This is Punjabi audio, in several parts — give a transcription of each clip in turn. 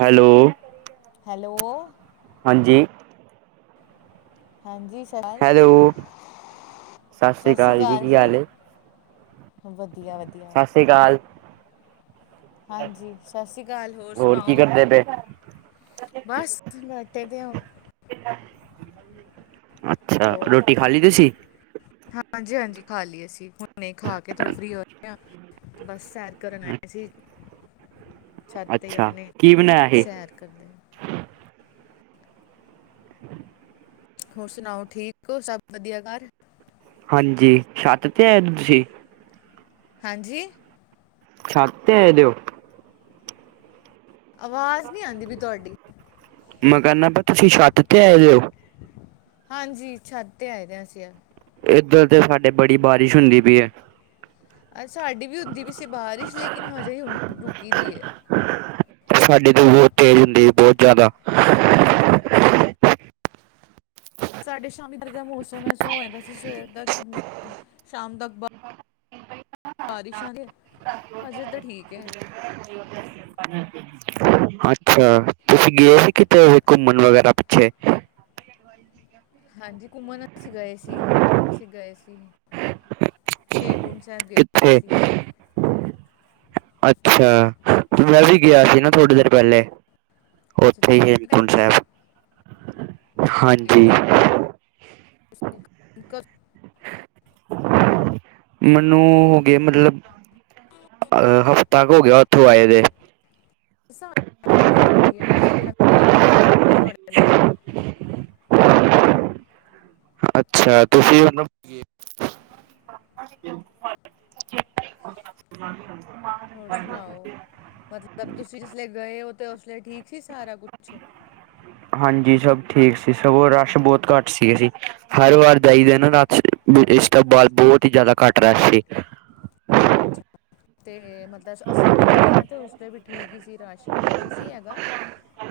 ਹੈਲੋ ਹੈਲੋ ਹਾਂਜੀ ਹਾਂਜੀ ਸਰ ਹੈਲੋ ਸਸ ਸ੍ਰੀ ਕਾਲ ਜੀ, ਕੀ ਹਾਲ ਏ। ਵਧੀਆ-ਵਧੀਆ ਸਤਿ ਸ੍ਰੀ ਅਕਾਲ ਹਾਂਜੀ ਸਸ ਸ੍ਰੀ ਕਾਲ ਹੋਰ ਕੀ ਸੁਣਾਓ। ਕਰਦੇ ਪਏ ਬਸ ਲੇਟੇ ਦੇ ਆ। ਅੱਛਾ ਹੋਰ, ਰੋਟੀ ਖਾ ਲਈ ਤੁਸੀਂ ਹਾਂਜੀ-ਹਾਂਜੀ ਖਾ ਲੀ ਅਸੀ। ਹੁਣੇ ਹੀ ਖਾ ਕੇ ਥੋੜਾ ਫਰੀ ਹੋਏ ਆ ਬਸ ਸੈਰ ਕਰਨ ਆਏ ਸੀ। ਛੱਤ ਤੇ ਅੱਛਾ ਆਪਨੇ ਕੀ ਬਣਾਇਆ ਸੀ ਸੈਰ ਕਰਦੇ ਹੋਰ ਸੁਣਾਓ ਠੀਕ ਹੋ ਸਭ ਵਧੀਆ ਘਰ। ਹਾਂਜੀ ਛੱਤ ਤੇ ਆਏ ਤੁਸੀ। ਹਾਂਜੀ ਛੱਤ ਤੇ ਹੈ ਦੇ ਹੋ। ਆਵਾਜ਼ ਨੀ ਆਂਦੀ ਪਈ ਤੁਹਾਡੀ। ਮੈਂ ਕਰਦਾ ਪਿਆ ਤੁਸੀ ਛੱਤ ਤੇ ਆਏ ਦੇ ਹੋ। ਹਾਂਜੀ ਛੱਤ ਤੇ ਆਏ ਦੇ ਅਸੀ। ਏਧਰ ਤੇ ਸਾਡੇ ਬੜੀ ਬਾਰਿਸ਼ ਹੁੰਦੀ ਪਈ ਏ। ਸਾਡੀ ਵੀ ਹੁੰਦੀ ਪੀ ਸੀ ਬਾਰਿਸ਼ ਲੇਕਿਨ ਹਜੇ ਰੁਕੀ ਦੀ ਏ। ਸਾਡੇ ਤੇ ਬਹੁਤ ਤੇਜ਼ ਹੁੰਦੀ ਹੈ ਬਹੁਤ ਜਾਦਾ। ਸਾਡੇ ਸ਼ਾਮੀ ਇਧਰ ਦਾ ਮੌਸਮ ਐਸਾ ਹੋਇਆ ਦਾ ਸੀ ਸਵੇਰ ਦਾ ਕਿ ਮਤਲਬ ਸ਼ਾਮ ਤੱਕ ਬ ਬਾਰਿਸ਼ ਆਗੇ ਹਜੇ ਤੇ ਠੀਕ ਹੈ। [unintelligible] ਅੱਛਾ ਤੁਸੀ ਗਏ ਸੀ ਕਿਤੇ ਘੁੰਮਣ ਵਗੈਰਾ ਪਿੱਛੇ। ਹਾਂਜੀ ਘੁੰਮਣ ਅਸੀ ਗਏ ਸੀ, ਅਸੀ ਗਏ ਸੀ। ਹੇਮਕੁੰਡ ਸਾਹਿਬ ਗਏ ਸੀ ਕਿੱਥੇ ਅਸੀ। ਅੱਛਾ ਮੈਂ ਵੀ ਗਿਆ ਸੀ ਨਾ ਥੋੜ੍ਹੀ ਦੇਰ ਪਹਿਲੇ। ਅੱਛਾ ਉੱਥੇ ਹੀ ਤੁਸੀਂ ਵੀ ਗਏ ਹੇਮਕੁੰਡ ਸੀ ਸਾਹਿਬ। ਤੇ ਹਾਂਜੀ ਕਰ ਮੈਨੂੰ ਹੋ ਗੇ ਮਤਲਬ ਅਹ ਹਫ਼ਤਾ ਕੁ ਹੋ ਗਿਆ ਉੱਥੋਂ ਆਏ ਦੇ ਤੁਹਾਡੇ ਨਾਲ ਸਾਰੇ ਨਾਲ ਹ ਅੱਛਾ ਤੁਸੀਂ ਉਹਨ ਹੋਰ ਸੁਣਾਓ ਮਤਲਬ ਤੁਸੀਂ ਜਿਥੇ ਗਏ ਹੋ ਤੇ ਉਸ ਠੀਕ ਸੀ ਸਾਰਾ ਕੁਛ ਹਾਂਜੀ ਸਭ ਠੀਕ ਸੀ ਸਗੋਂ ਰਸ਼ ਬਹੁਤ ਘੱਟ ਸੀਗੇ ਸੀ ਹਰ ਵਾਰ ਜਾਈਦਾ ਨਾ ਪਰ ਇਸ ਵਾਰ ਰਸ ਬਹੁਤ ਘੱਟ ਸੀ। ਅੱਛਾ ਤੇ ਮਤਲਬ ਅਸੀਂ ਵੀ ਗਏ ਹਾਂ ਤੇ ਉਸ ਤੇ ਵੀ ਠੀਕ ਹੀ ਸੀ ਰਸ਼ ਇੰਨਾ ਨਹੀਂ ਸੀ ਹੈਗਾ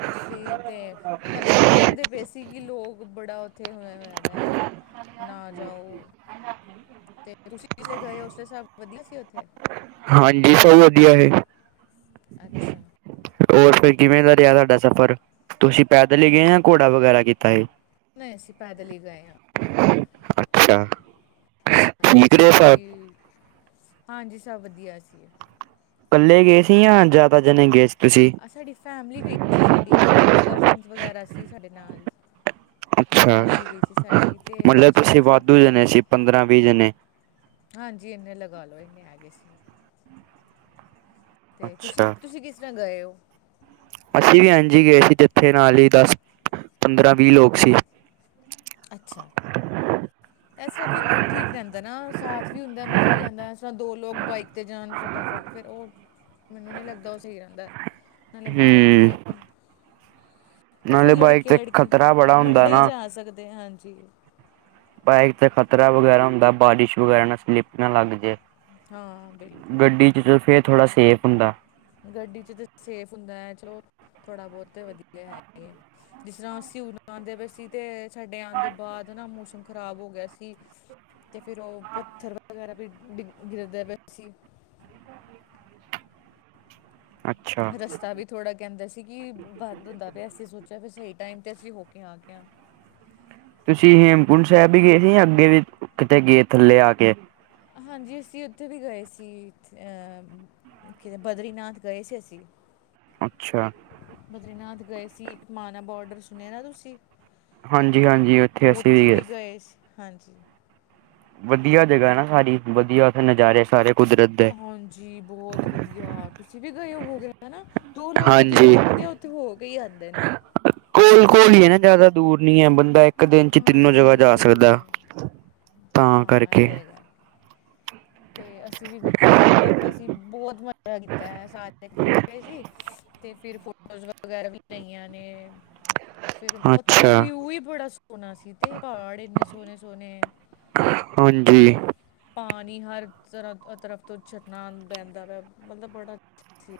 ਅਸੀਂ ਤੇ ਮਤਲਬ ਕਹਿੰਦੇ ਪਏ ਸੀ ਕਿ ਲੋਕ ਬੜਾ ਇੱਥੇ ਹੋਇਆ, ਹੋਇਆ ਦਾ ਹੈ ਨਾ ਜਾਓ। ਤੇ ਤੁਸੀਂ ਜਿਸਲੇ ਗਏ ਉਥੇ ਸਬ ਵਧੀਆ ਸੀ ਉੱਥੇ ਹਾਂਜੀ ਸਭ ਵਧੀਆ ਹੈ। ਅੱਛਾ। ਹੋਰ ਫਿਰ ਕਿਵੇਂ ਦਾ ਰਿਹਾ ਸਾਡਾ ਸਫ਼ਰ ਤੁਸੀਂ ਪੈਦਲ ਹੀ ਗਏ ਜਾਂ ਘੋੜਾ ਵਗੈਰਾ ਕੀਤਾ ਏ ਨਾ ਐਸੀੇ ਪੈਦਲ ਹੀ ਗਏ ਹਾਂ। ਅੱਛਾ। ਹਾਂਜੀ ਠੀਕ ਰਹੇ ਪੈਦਲ ਸਭ ਹੀ ਹਾਂਜੀ ਸਭ ਵਧੀਆ ਸੀ। ਇਕੱਲੇ ਗਏ ਸੀ ਜਾਂ ਜ਼ਿਆਦਾ ਜਣੇ ਗਏ ਸੀ ਤੁਸੀਂ ਆ ਸਾਡੀ ਫੈਮਿਲੀ ਗਈ ਸੀ ਸਾਡੀ ਤਾਂ ਕਿ ਕਜ਼ਨਸ ਵਗੈਰਾ ਸੀ ਸਾਡੇ ਨਾਲ ਅੱਛਾ ਫੈਮਿਲੀ ਗਈ ਸੀ ਸਾਡੀ ਤੇ ਮਤਲਬ ਬੱਚੇ ਸੀ ਤੁਸੀਂ ਵਾਧੂ ਛੋਟੇ ਜਣੇ ਸੀ ਪੰਦਰਾਂ ਵੀਹ ਜਣੇ ਹਾਂਜੀ ਇੰਨੇ ਲਗਾ ਲੋ ਇੰਨੇ ਹੈਗੇ ਸੀ। ਤੇ ਤੁਸੀਂ, ਅੱਛਾ ਤੁਸੀਂ ਕਿਸ ਤਰ੍ਹਾਂ ਗਏ ਹੋ? ਅਸੀਂ ਵੀ ਐੱਜ ਹੀ ਗਏ ਸੀ ਜਿੱਥੇ ਨਾਲ ਹੀ ਦਸ ਪੰਦਰਾਂ ਵੀਹ ਲੋਕ ਸੀ। ਅੱਛਾ। ਹ [unintelligible] ਇਸ ਤਰ੍ਹਾਂ ਫਿਰ ਠੀਕ ਰਹਿੰਦਾ ਨਾ ਸਾਥ ਵੀ ਹੁੰਦਾ ਮਜ਼ਾ ਵੀ ਆਉਂਦਾ ਇਸ ਤਰ੍ਹਾਂ ਦੋ ਲੋਕ ਬਾਈਕ 'ਤੇ ਜਾਣ ਫਟਾਫਟ ਫੇਿਰ ਉਹ ਮੈਨੂੰ ਨੀ ਲੱਗਦਾ ਉਹ ਸਹੀ ਰਹਿੰਦਾ ਨਾਲੇ ਬਾਾਈਕ ਹੂੰ ਤੇ ਉਹ ਫੇਿਰ ਨਾਲੇ ਬਾਈਕ ਲੜਕੇ, ਤੇ ਲੜਕੇ ਖ਼ਤਰਾ ਬੜਾ ਹੁੰਦਾ ਮੁੰਡੇ ਹੀ ਨਾ ਜਾ ਸਕਦੇ ਹਾਂਜੀ। ਬਾਈਕ ਤੇ ਖ਼ਤਰਾ ਵਗੈਰਾ ਹੁੰਦਾ ਬਾਰਿਸ਼ ਵਗੈਰਾ ਨਾ ਸਲਿੱਪ ਨਾ ਲੱਗ ਜੇ ਹਾਂ ਬਿਲਕੁਲ। ਜਦੋ ਫਿਰ ਸੇਫ ਹੁੰਦਾ। ਗੱਡੀ ਚ ਤਾਂ ਸੇਫ ਹੁੰਦਾ ਹੈ ਚਲੋ ਥੋੜ੍ਹਾ ਬਹੁਤ ਵਧੀਆ ਹੈਗਾ ਹੀ ਹੈ। ਜਿਸ ਤਰ੍ਹਾਂ ਹੁਣ ਆਉਂਦੇ ਪਏ ਸੀ ਤੇ ਸਾਡੇ ਆਉਣ ਦੇ ਬਾਅਦ ਨਾ ਮੌਸਮ ਖਰਾਬ ਹੋ ਗਿਆ ਸੀ। ਤੇ ਫਿਰ ਉਹ ਪੱਥਰ ਵਗੈਰਾ ਵੀ ਗਿਰਦਾ ਪਿਆ ਸੀ। ਅੱਛਾ ਰਸਤਾ ਵੀ ਥੋੜ੍ਹਾ ਕਹਿੰਦਾ ਸੀ। ਕਿ ਬੰਦ ਹੁੰਦਾ ਪਿਆ ਅਸੀਂ ਸੋਚਿਆ ਫਿਰ ਸਹੀ ਟਾਈਮ 'ਤੇ ਅਸੀਂ ਹੋ ਕੇ ਆ ਗਏ ਆ ਤੁਸੀਂ ਹੇਮਕੁੰਟ ਸਾਹਿਬ ਵੀ ਗਏ ਸੀ ਅੱਗੇ ਵੀ ਕਿਤੇ ਗਏ ਥੱਲੇ ਆ ਕੇ ਹਾਂਜੀ ਅਸੀਂ ਉੱਥੇ ਵੀ ਗਏ ਸੀ। ਤੇ ਬਦਰੀਨਾਥ ਗਏ ਸੀ ਅਸੀਂ। ਅੱਛਾ। ਬਦਰੀਨਾਥ ਗਏ ਸੀ ਇੱਕ ਮਾਨਾ ਬਾਰਡਰ ਸੁਣਿਆ ਨਾ ਤੁਸੀਂ ਉੱਥੇ ਵੀ ਗਏ ਸੀ ਹਾਂਜੀ। ਵਧੀਆ ਜਗ੍ਹਾ ਨਾ ਸਾਰੀ ਵਧੀਆ ਉਥੇ ਨਜ਼ਾਰੇ ਸਾਰੇ ਕੁਦਰਤ ਦੇ ਜੀ ਬਹੁਤ ਵਧੀਆ ਤੁਸੀਂ ਵੀ ਗਏ ਹੋ ਹੋ ਗਏ ਹਨਾ ਦੋ ਲੋਕ ਉੱਥੇ ਹਾਂਜੀ ਜਾਦੇ ਆ। ਤੇ ਹੋ ਕੇ ਹੀ ਆਉਂਦੇ ਨੇ। ਕੋਲ ਕੋਲ ਹੀ ਹੈ ਨਾ ਜ਼ਿਆਦਾ ਦੂਰ ਨਹੀਂ ਹੈ ਬੰਦਾ ਇੱਕ ਇੱਕ ਦਿਨ ਚ ਤਿੰਨੋ ਜਗ੍ਹਾ ਹਾਂਜੀ ਜਾ ਦੂਰ ਸਕਦਾ ਨੇ ਤਾਂ ਹਾਂ ਇਹ ਕਰਕੇ। ਤੇ ਹੈਗਾ ਤੇ ਅਸੀਂ ਵੀ ਗਏ ਸੀ। ਮਤਲਬ ਅਸੀਂ ਬਹੁਤ ਮਜ਼ਾ ਕੀਤਾ ਐ। ਸਾਰੇ ਇਕੱਠੇ ਗਏ ਸੀ। ਤੇ ਫਿਰ ਫੋਟੋਜ਼ ਵਗੈਰਾ ਵੀ ਕਰਾਈਆਂ ਨੇ। ਫਿਰ ਓਥੇ ਦਾ ਅੱਛਾ ਵਿਊ ਹੀ ਬੜਾ ਸੋਹਣਾ ਸੀ ਤੇ ਪਹਾੜ ਇੰਨੇ ਸੋਹਣੇ-ਸੋਹਣੇ ਹਾਂਜੀ। ਠੀਕ ਪਾਣੀ ਹਰ ਤਰ੍ਹਾਂ ਤਰਫ ਤੋਂ ਚਰਣਾ ਪੈਂਦਾ ਵਾ ਮਤਲਬ ਬੜਾ ਸੀ।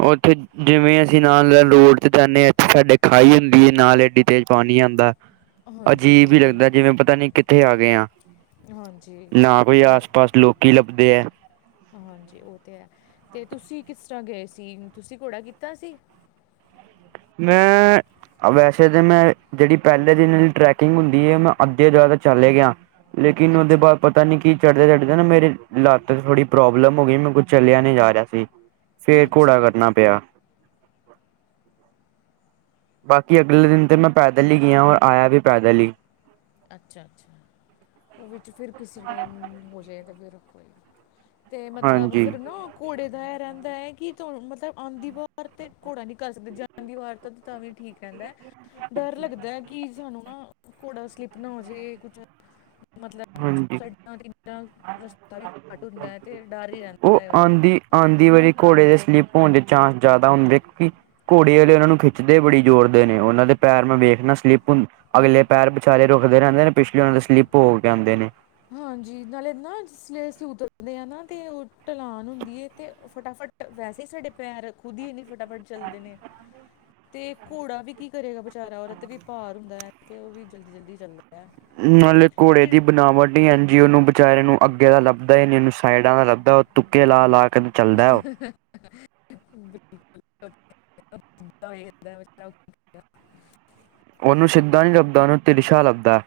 ਹੁ ਉੱਥੇ ਜਿਵੇਂ ਅਸੀਂ ਨਾਲ ਰੋਡ ਚ ਜਾਂਦੇ ਹਾਂ। ਇਥੇ ਸਾਡੇ ਖਾਈ ਹੁੰਦੀ ਹੈ ਨਾਲ ਏਡੀ ਤੇਜ਼ ਪਾਣੀ ਆਉਂਦਾ। ਹਾਂਜੀ ਅਜੀਬ ਹੀ ਬਿਲਕੁਲ ਲੱਗਦਾ ਜਿਵੇਂ ਪਤਾ ਨਹੀਂ ਕਿ ਕਿੱਥੇ ਆ ਗਏ ਆ? ਹਾਂਜੀ ਨਾ ਕੋਈ ਯਾਰ ਆਸ ਪਾਸ ਲੋਕੀ ਲੱਭਦੇ ਹੈ। ਹਾਂਜੀ ਉਹ ਤੇ ਹੈ ਤੇ ਤੁਸੀਂ ਕਿਸ ਤਰ੍ਹਾਂ ਗਏ ਸੀ? ਤੁਸੀਂ ਘੋੜਾ ਕੀਤਾ ਸੀ? ਮੈਂ ਵੈਸੇ ਤਾਂ ਮੈਂ ਜਿਹੜੀ ਪਹਿਲੇ ਦਿਨ ਟਰੈਕਿੰਗ ਹੁੰਦੀ ਹੈ ਮੈਂ ਅੱਧੇ ਜਿਆਦਾ ਚੱਲ ਗਿਆ। ਲੇਕਿਨ ਉਹਦੇ ਅੱਛਾ ਬਾਅਦ ਪਤਾ ਨਹੀਂ ਕੀ ਚੜ੍ਹਦੇ ਚੜ੍ਹਦੇ ਨਾ ਮੇਰੇ ਲੱਤ ਚ ਥੋੜੀ ਪ੍ਰੋਬਲਮ ਹੋ ਗਈ। ਮੇਰੇ ਕੋ ਚੱਲਿਆ ਨਹੀਂ ਜਾ ਰਿਹਾ ਸੀ। ਫਿਰ ਘੋੜਾ ਅੱਛਾ ਕਰਨਾ ਪਿਆ। ਬਾਕੀ ਅਗਲੇ ਦਿਨ ਤੇ ਮੈਂ ਪੈਦਲ ਹੀ ਗਿਆ ਔਰ ਆਇਆ ਵੀ ਪੈਦਲ ਹੀ। ਅੱਛਾ ਅੱਛਾ। ਉਹ ਵਿੱਚ ਫਿਰ ਕਿਸੇ ਟਾਈਮ ਹੋ ਜਾਵੇ ਤਾਂ ਫਿਰ ਤੇ ਮਤਲਬ ਹਾਂਜੀ ਫਿਰ ਨਾ। ਘੋੜੇ ਦਾ ਇਹ ਰਹਿੰਦਾ ਹੈ ਕਿ ਤੁਹਾਨੂੰ ਮਤਲਬ ਆਉਂਦੀ ਵਾਰ ਤੇ ਘੋੜਾ ਨਹੀਂ ਕਰ ਸਕਦੇ ਜਾਂ ਦੀ ਵਾਰ ਤਾਂ ਤਾਂ ਵੀ ਠੀਕ ਰਹਿੰਦਾ ਹੈ। ਡਰ ਲੱਗਦਾ ਹੈ ਕਿ ਸਾਨੂੰ ਨਾ ਘੋੜਾ ਸਲਿਪ ਨਾ ਹੋਜੇ ਕੁਛ ਮਤਲਬ ਹਾਂਜੀ ਸਾਈਡਾਂ ਤੋਂ ਇੱਦਾਂ ਰਸਤਾ ਵੀ ਘੱਟ ਹੁੰਦਾ ਹੈ ਤੇ ਡਰ ਹੀ ਰਹਿੰਦਾ ਉਹ ਹੈ ਉਹਦਾ। ਆਉਂਦੀ ਆਉਂਦੀ ਵਾਰੀ ਘੋੜੇ ਦੇ ਸਲਿੱਪ ਹੋਣ ਦੇ ਚਾਂਸ ਜ਼ਿਆਦਾ ਹੁੰਦੇ ਕਿਉਂਕਿ ਘੋੜੇ ਵਾਲੇ ਉਹਨਾਂ ਨੂੰ ਖਿੱਚਦੇ ਬੜੀ ਜ਼ੋਰਦੇ ਨੇ। ਉਹਨਾਂ ਦੇ ਪੈਰ ਮੈਂ ਵੇਖਣਾ ਸਲਿੱਪ ਹੁੰ ਅਗਲੇ ਪੈਰ ਵਿਚਾਲੇ ਰੁਕਦੇ ਰਹਿੰਦੇ ਨੇ। ਪਿਛਲੇ ਉਹਨਾਂ ਦੇ ਸਲਿੱਪ ਹੋ ਕੇ ਆਉਂਦੇ ਨੇ। ਹਾਂਜੀ ਨਾਲੇ ਨਾ ਜਿਸ ਅਸੀਂ ਉਤਰਦੇ ਹਾਂ ਨਾ ਤੇ ਉਹ ਢਲਾਨ ਹੁੰਦੀ ਹੈ ਤੇ ਫਟਾਫਟ ਵੈਸੇ ਹੀ ਸਾਡੇ ਪੈਰ ਖੁਦ ਹੀ ਇੰਨੀ ਫਟਾਫਟ ਚੱਲਦੇ ਨੇ। ਤੇ ਘੋੜਾ ਵੀ ਕੀ ਕਰੇਗਾ ਵਿਚਾਰਾ ਉਹਦੇ ਤੇ ਵੀ ਭਾਰ ਹੁੰਦਾ ਹੈ ਤੇ ਉਹ ਵੀ ਜਲਦੀ-ਜਲਦੀ ਚੱਲਦਾ। ਹੈ ਨਾਲੇ ਘੋੜੇ ਦੀ ਫਿਰ ਬਣਾਵਟ ਇੰਝ ਈ ਉਹਨੂੰ ਵਿਚਾਰੇ ਨੂੰ ਅੱਗੇ ਦਾ ਲੱਭਦਾ ਹੀ ਨਹੀਂ ਉਹਨੂੰ ਸਾਈਡਾਂ ਦਾ ਲੱਭਦਾ ਉਹ ਤੁੁੱਕੇ ਲਾ ਲਾ ਕੇ ਚੱਲਦਾ ਉਹ ਬਿਲਕੁਲ [inaudible] ਉਹਨੂੰ ਸਿੱਧਾ ਨਹੀਂ ਲੱਭਦਾ ਉਹਨੂੰ ਤਿਲਸ਼ਾ ਲੱਭਦਾ।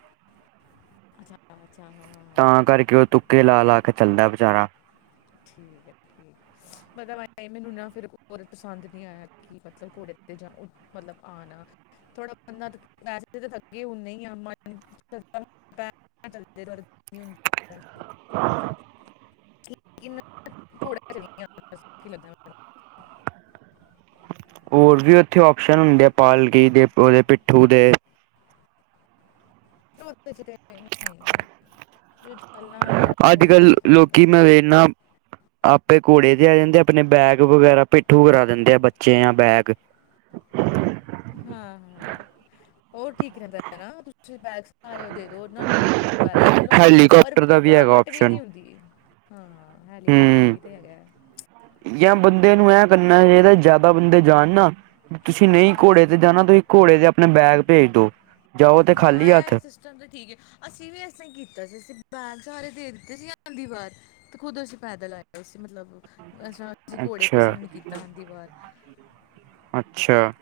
ਅੱਛਾ ਅੱਛਾ ਹਾਂ ਹਾਂ, ਤਾਂ ਹਾਂ ਕਰਕੇ ਉਹ ਤੁਕੇ ਲਾ ਲਾ ਕੇ ਚੱਲਦਾ ਐ ਵਿਚਾਰਾ। ਠੀਕ ਹੈ ਠੀਕ। ਪਤਾ ਮੈਨੂੰ ਨਾ ਫਿਰ ਪਸੰਦ ਨਹੀਂ ਆਇਆ ਕਿ ਮਤਲਬ ਘੋੜੇ ਤੇ ਜਾਂ ਮਤਲਬ ਆਉਣਾ ਥੋੜਾ ਬੰਦਾ ਵੈਸੇ ਤਾਂ ਥਕੇ ਹੁੰਦੇ ਈ ਆ [inaudible] [inaudible] ਹ [inaudible] ਹੋਰ ਵੀ ਉੱਥੇ ਆਪਸ਼ਨ ਹੁੰਦੇ ਆ। ਪਾਲਕੀ ਦੇ ਉਹਦੇ ਪਿੱਠੂ ਦੇ। [inaudible] [inaudible] ਗੱਲਾਂ ਅੱਜ ਕੱਲ੍ਹ ਲੋਕੀ ਮੈਂ ਵੇਖਦਾ ਆਪੇ ਘੋੜੇ ਤੇ ਆ ਜਾਂਦੇ। ਆਪਣੇ ਬੈਗ ਵਗੈਰਾ ਪਿੱਠੂ ਕਰਾ ਦਿੰਦੇ ਆ ਬੱਚੇ ਜਾਂ ਬੈਗ। ਹਾਂ ਹਾਂ ਹਾਂ ਉਹ ਠੀਕ ਰਹਿੰਦਾ ਨਾ ਤੁਸੀਂ ਸਾਰੇ ਦੇ ਦਉ ਉਹਨਾਂ ਨੂੰ ਔਰ ਖੁਦ ਪੈਦਲ ਚਲੋ ਔਰ ਹੈਲੀਕਾਪਟਰ ਦਾ ਹੈਗਾ ਥਕਾਵਟ ਵੀ ਆਪਸ਼ਨ ਨਹੀਂ ਹੁੰਦੀ। ਹਾਂ ਹੈਲੀਕੋਪਟਰ ਹੂੰ ਵੀ ਤੇ ਹੈਗਾ ਹੈ। ਜਾਂ ਬੰਦੇ ਨੂੰ ਐ ਕਰਨਾ ਚਾਹੀਦਾ ਐ ਜ਼ਿਆਦਾ ਬੰਦੇ ਜਾਣ ਨਾ। ਤੁਸੀਂ ਨਹੀਂ ਘੋੜੇ ਹਾਂਜੀ ਤੇ ਜਾਣਾ। ਤੁਸੀਂ ਘੋੜੇ ਤੇ ਆਪਣੇ ਬੈਗ ਭੇਜ ਦਿਉ। ਹਾਂ ਆ ਸ ਚਲੋ ਠੀਕ ਏ ਅਸੀਂ ਵੀ ਇਸ ਤਰਾਂ ਕੀਤਾ ਸੀ ਅਸੀਂ ਬੈਗ ਸਾਰੇ ਦੇ ਦਿੱਤੇ ਸੀ ਆਂਦੀ ਵਾਰ। ਤੇ ਖੁਦ ਅਸੀਂ ਪੈਦਲ ਆਇਆ ਸੀ ਮਤਲਬ ਅ ਅਸੀਂ ਘੋੜੇ ਅੱਛਾ ਕਿਸੇ ਨੇ ਨੀ ਕੀਤਾ ਆਉਦੀ ਵਾਰ। ਅੱਛਾ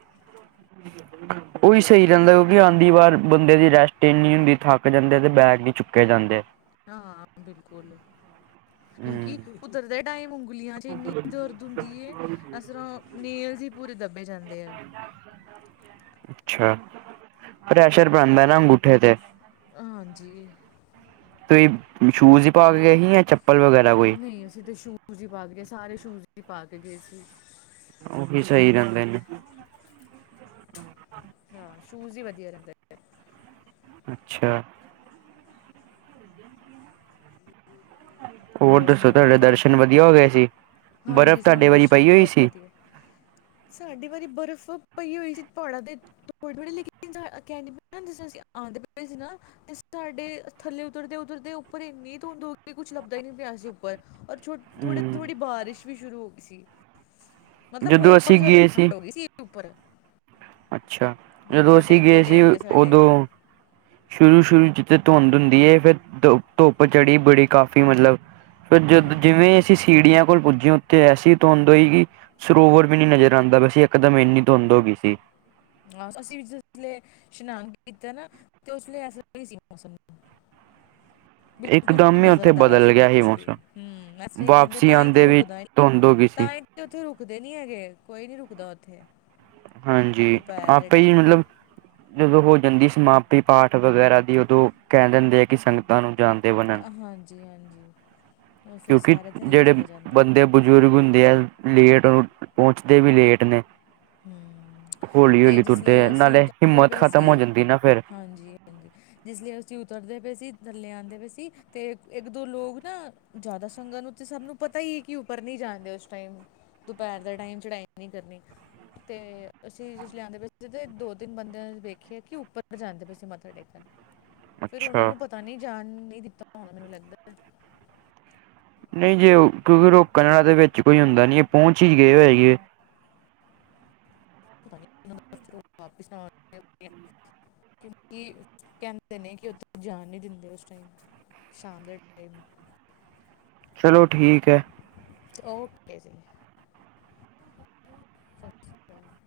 ਉਹੀ ਸਹੀ ਰਹਿੰਦਾ ਉਹ ਵੀ ਆਉਂਦੀ ਵਾਰ ਬੰਦੇ ਦੀ ਰੈਸਟ ਇੰਨੀ ਹੁੰਦੀ ਥੱਕ ਜਾਂਦੇ ਤੇ ਬੈਗ ਨੀ ਚੁੱਕੇ ਜਾਂਦੇ। ਹਾਂ ਬਿਲਕੁਲ ਹੂੰ ਕਿਉਂਕਿ ਉਤਰਦੇ ਟਾਈਮ ਉਂਗਲੀਆਂ ਚ ਇੰਨੀ ਦਰਦ ਹੁੰਦੀ ਹੈ ਜਿਸ ਤਰ੍ਹਾਂ ਨੀਲ ਜਿਹੇ ਹੀ ਪੂਰੇ ਦੱਬੇ ਜਾਂਦੇ ਆ। ਅੱਛਾ ਪ੍ਰੈਸ਼ਰ ਆਉਂਦਾ ਅਗੂਠੇ ਤੇ। ਹਾਂਜੀ ਕੋਈ ਸ਼ੂਜ਼ ਹੀ ਪਾ ਕੇ ਗਈ ਏ ਜਾਂ ਚੱਪਲ ਵਗੈਰਾ ਕੋਈ। ਨਹੀਂ ਅਸੀਂ ਤੇ ਸ਼ੂਜ ਹੀ ਪਾ ਕੇ ਗਏ ਸਾਰੇ ਸ਼ੂਜ ਹੀ ਪਾ ਕੇ ਗਏ ਸੀ। ਉਹੀ ਸਹੀ ਰਹਿੰਦੇ ਨੇ। ਹਾਂ ਸ਼ੂਜ ਵੀ ਵਧੀਆ ਰਹਿੰਦਾ। ਅੱਛਾ ਹੋਰ ਦੱਸੋ ਸੁਣਾਓ ਤੁਹਾਡੇ ਘਰ ਦਰਸ਼ਨ ਵਧੀਆ ਹੋ ਗਏ ਸੀ ਬਰਫ਼ ਹਾਂਜੀ ਸਾਨੂੰ ਤੁਹਾਡੇ ਵਾਰੀ ਦਰਸ਼ਨ ਪਈ ਹੋਈ ਬਹੁਤ ਸੀ। ਵਧੀਆ [unintelligible] ਸਾਡੀ ਵਾਰੀ ਬਰਫ਼ ਪਈ ਹੋਈ ਸੀ। ਪਹਾੜਾਂ ਤੇ [inaudible] ਸਾਡੇ ਥੱਲੇ ਉਤਰਦੇ- ਉਤਰਦੇ ਉੱਪਰ ਇੰਨੀ ਧੁੰਦ ਹੋ ਗਈ ਕੁੱਛ ਲੱਭਦਾ ਹੀ ਨੀ ਪਿਆ ਦੇ ਉੱਪਰ ਔਰ ਥੋੜੀ ਹਮ ਥੋੜੀ ਬਾਰਿਸ਼ ਵੀ ਸ਼ੁਰੂ ਹੋ ਗਈ ਸੀ। ਮਤਲਬ ਜਦੋਂ ਹੋਰ ਅਸੀਂ ਜ਼ਿਆਦਾ ਗਏ ਠੰਡ ਹੋ ਗਈ ਸੀ ਉੱਪਰ। ਅੱਛਾ, ਜਦੋਂ ਮੱਥਾ ਅਸੀਂ ਗਏ ਟੇਕਦੇ ਸੀ ਟੇਕਦੇ ਸਾਡੇ ਉਦੋਂ। ਸ਼ੁਰੂ ਸ਼ੁਰੂ ਚ ਤੇ ਧੁੰਦ ਹੁੰਦੀ ਹੈ ਫਿਰ ਧੁ ਧੁੱਪ ਚੜੀ ਬੜੀ ਕਾਫ਼ੀ ਮਤਲਬ। ਫਿਰ ਜਦੋਂ ਹੂੰ ਜਿਵੇਂ ਅਸੀਂ ਸੀੜੀਆਂ ਕੋਲ ਪਹੁੰਚੇ ਉੱਥੇ ਐਸੀ ਧੁੰਦ ਹੋਈ ਕਿ। ਸਰੋਵਰ ਵੀ ਨੀ ਨਜ਼ਰ ਆਉਂਦਾ ਪਾਇਆ ਇੱਕ ਦਮ ਇੰਨੀ ਧੁੰਦ ਹੋ ਗਈ ਸੀ। ਹਾਂ ਅਸੀਂ ਜਿਸ ਵੇਲੇ ਇਸ਼ਨਾਨ ਕੀਤਾ ਨਾ ਤੇ ਉਸ ਵੇਲੇ ਐਸਾ ਹੀ ਸੀ ਮੌਸਮ। ਬਿਲਕੁਲ ਹੀ ਨਈ ਇਕਦਮ ਨਜ਼ਰ ਉੱਥੇ ਆਉਂਦਾ ਬਦਲ ਵੈਸੇ ਗਿਆ ਸੀ ਕੁਛ ਵੀ ਮੌਸਮ ਹਮ ਵੈਸੇ ਕਹਿੰਦੇ ਵਾਪਸੀ ਤਾਂ ਹੀ ਤੇ ਆਉਂਦੇ ਵੀ ਰੁਕਦਾ ਹੀ ਧੁੰਦ ਹੋ ਗਈ ਸੀ ਤਾਂ। ਤੇ ਉੱਥੇ ਰੁਕਦੇ ਨੀ ਹੈਗੇ ਕੋਈ ਨੀ ਰੁਕਦਾ ਉੱਥੇ। ਹਾਂਜੀ ਦੁਪਹਿਰ ਦੇ ਆਪੇ ਹੀ ਟਾਈਮ ਮਤਲਬ। ਜਦੋਂ ਹੋ ਜਾਂਦੀ ਸਮਾਪਤੀ ਪਾਠ ਵਗੈਰਾ ਦੀ ਉਦੋਂ ਕਹਿ ਦਿੰਦੇ ਆ ਕਿ ਸੰਗਤ। ਨੂੰ ਜਾਣਦੇ ਵਾਲ ਹਾਂਜੀ, ਹਾਂਜੀ ਉਹ ਫਿਰ ਕਿਉਂਕਿ ਸਾਰੇ ਥੱਲੇ ਜਿਹੜੇ ਚਲੇ ਜਾਂਦੇ ਆ। ਬੰਦੇ ਬਜ਼ੁਰਗ ਹੁੰਦੇ ਆ, ਲੇਟ ਉਹ ਪਹੁੰਚਦੇ ਵੀ ਲੇਟ ਨੇ। ਹੂੰ ਹੌਲੀ ਤੇ ਹੌਲੀ ਤੁਰਦੇ ਆ ਜਿਸਲੇ ਅਸੀਂ ਨਾਲੇ ਉਤਰਦੇ ਹਿੰਮਤ ਪਏ ਖਤਮ ਹੋ ਸੀ ਜਾਂਦੀ ਨਾ ਫ਼ੇਰ। ਹਾਂਜੀ ਜਿਸ ਲਈ ਅਸੀਂ ਉਤਰਦੇ ਪਏ ਸੀ ਥੱਲੇ ਆਉਂਦੇ ਪਏ ਸੀ ਤੇ ਇੱਕ ਦੋ ਲੋਕ ਨਾ। ਜ਼ਿਆਦਾ ਸੰਗਤ ਨੂੰ ਤੇ ਸਭ ਨੂੰ ਪਤਾ ਹੀ ਹੈ ਕਿ ਉੱਪਰ ਨਈ ਜਾਂਦੇ ਉਸ ਟਾਈਮ ਦੁਪਹਿਰ ਦਾ ਟਾਈਮ ਚੜਾਈ ਨਹੀਂ ਕਰਨੀ। ਤੇ ਅਸੀਂ ਜਿਸਲੇ ਆਦੇ ਪਏ ਸੀ ਤੇ ਦੋ ਤਿੰਨ ਬੰਦੇ ਵੇਖੇ ਕਿ ਉੱਪਰ ਜਾਂਦੇ ਪਏ ਸੀ ਮੱਥਾ ਟੇਕਣ। ਫਿਰ ਉਹਨਾ ਅੱਛਾ ਨੂੰ ਪਤਾ ਨੀ ਜਾਣ ਨਹੀਂ ਦਿੱਤਾ ਹੋਣਾ ਮੈਨੂੰ ਲੱਗਦਾ। ਨਈ ਜੇ ਉਹ ਕਿਉਂਕਿ ਰੋਕਣ ਵਾਲਾ ਦੇ ਵਿੱਚ ਕੋਈ ਹੁੰਦਾ ਨਹੀਂ। ਪਹੁੰਚ ਹੀ ਗਏ ਹੋਏਗੇ [inaudible] ਕਿਉਂਕਿ ਕਹਿੰਦੇ ਨੇ, ਕਿ ਓਦਰ ਜਾਣ ਨਹੀਂ ਦਿੰਦੇ ਉਸ ਟਾਈਮ ਸ਼ਾਮ ਦੇ ਟਾਈਮ ਚਲੋ ਠੀਕ ਹੈ। ਓਕੇ ਜੀ। ਸਤਿ ਸ਼੍ਰੀ ਅਕਾਲ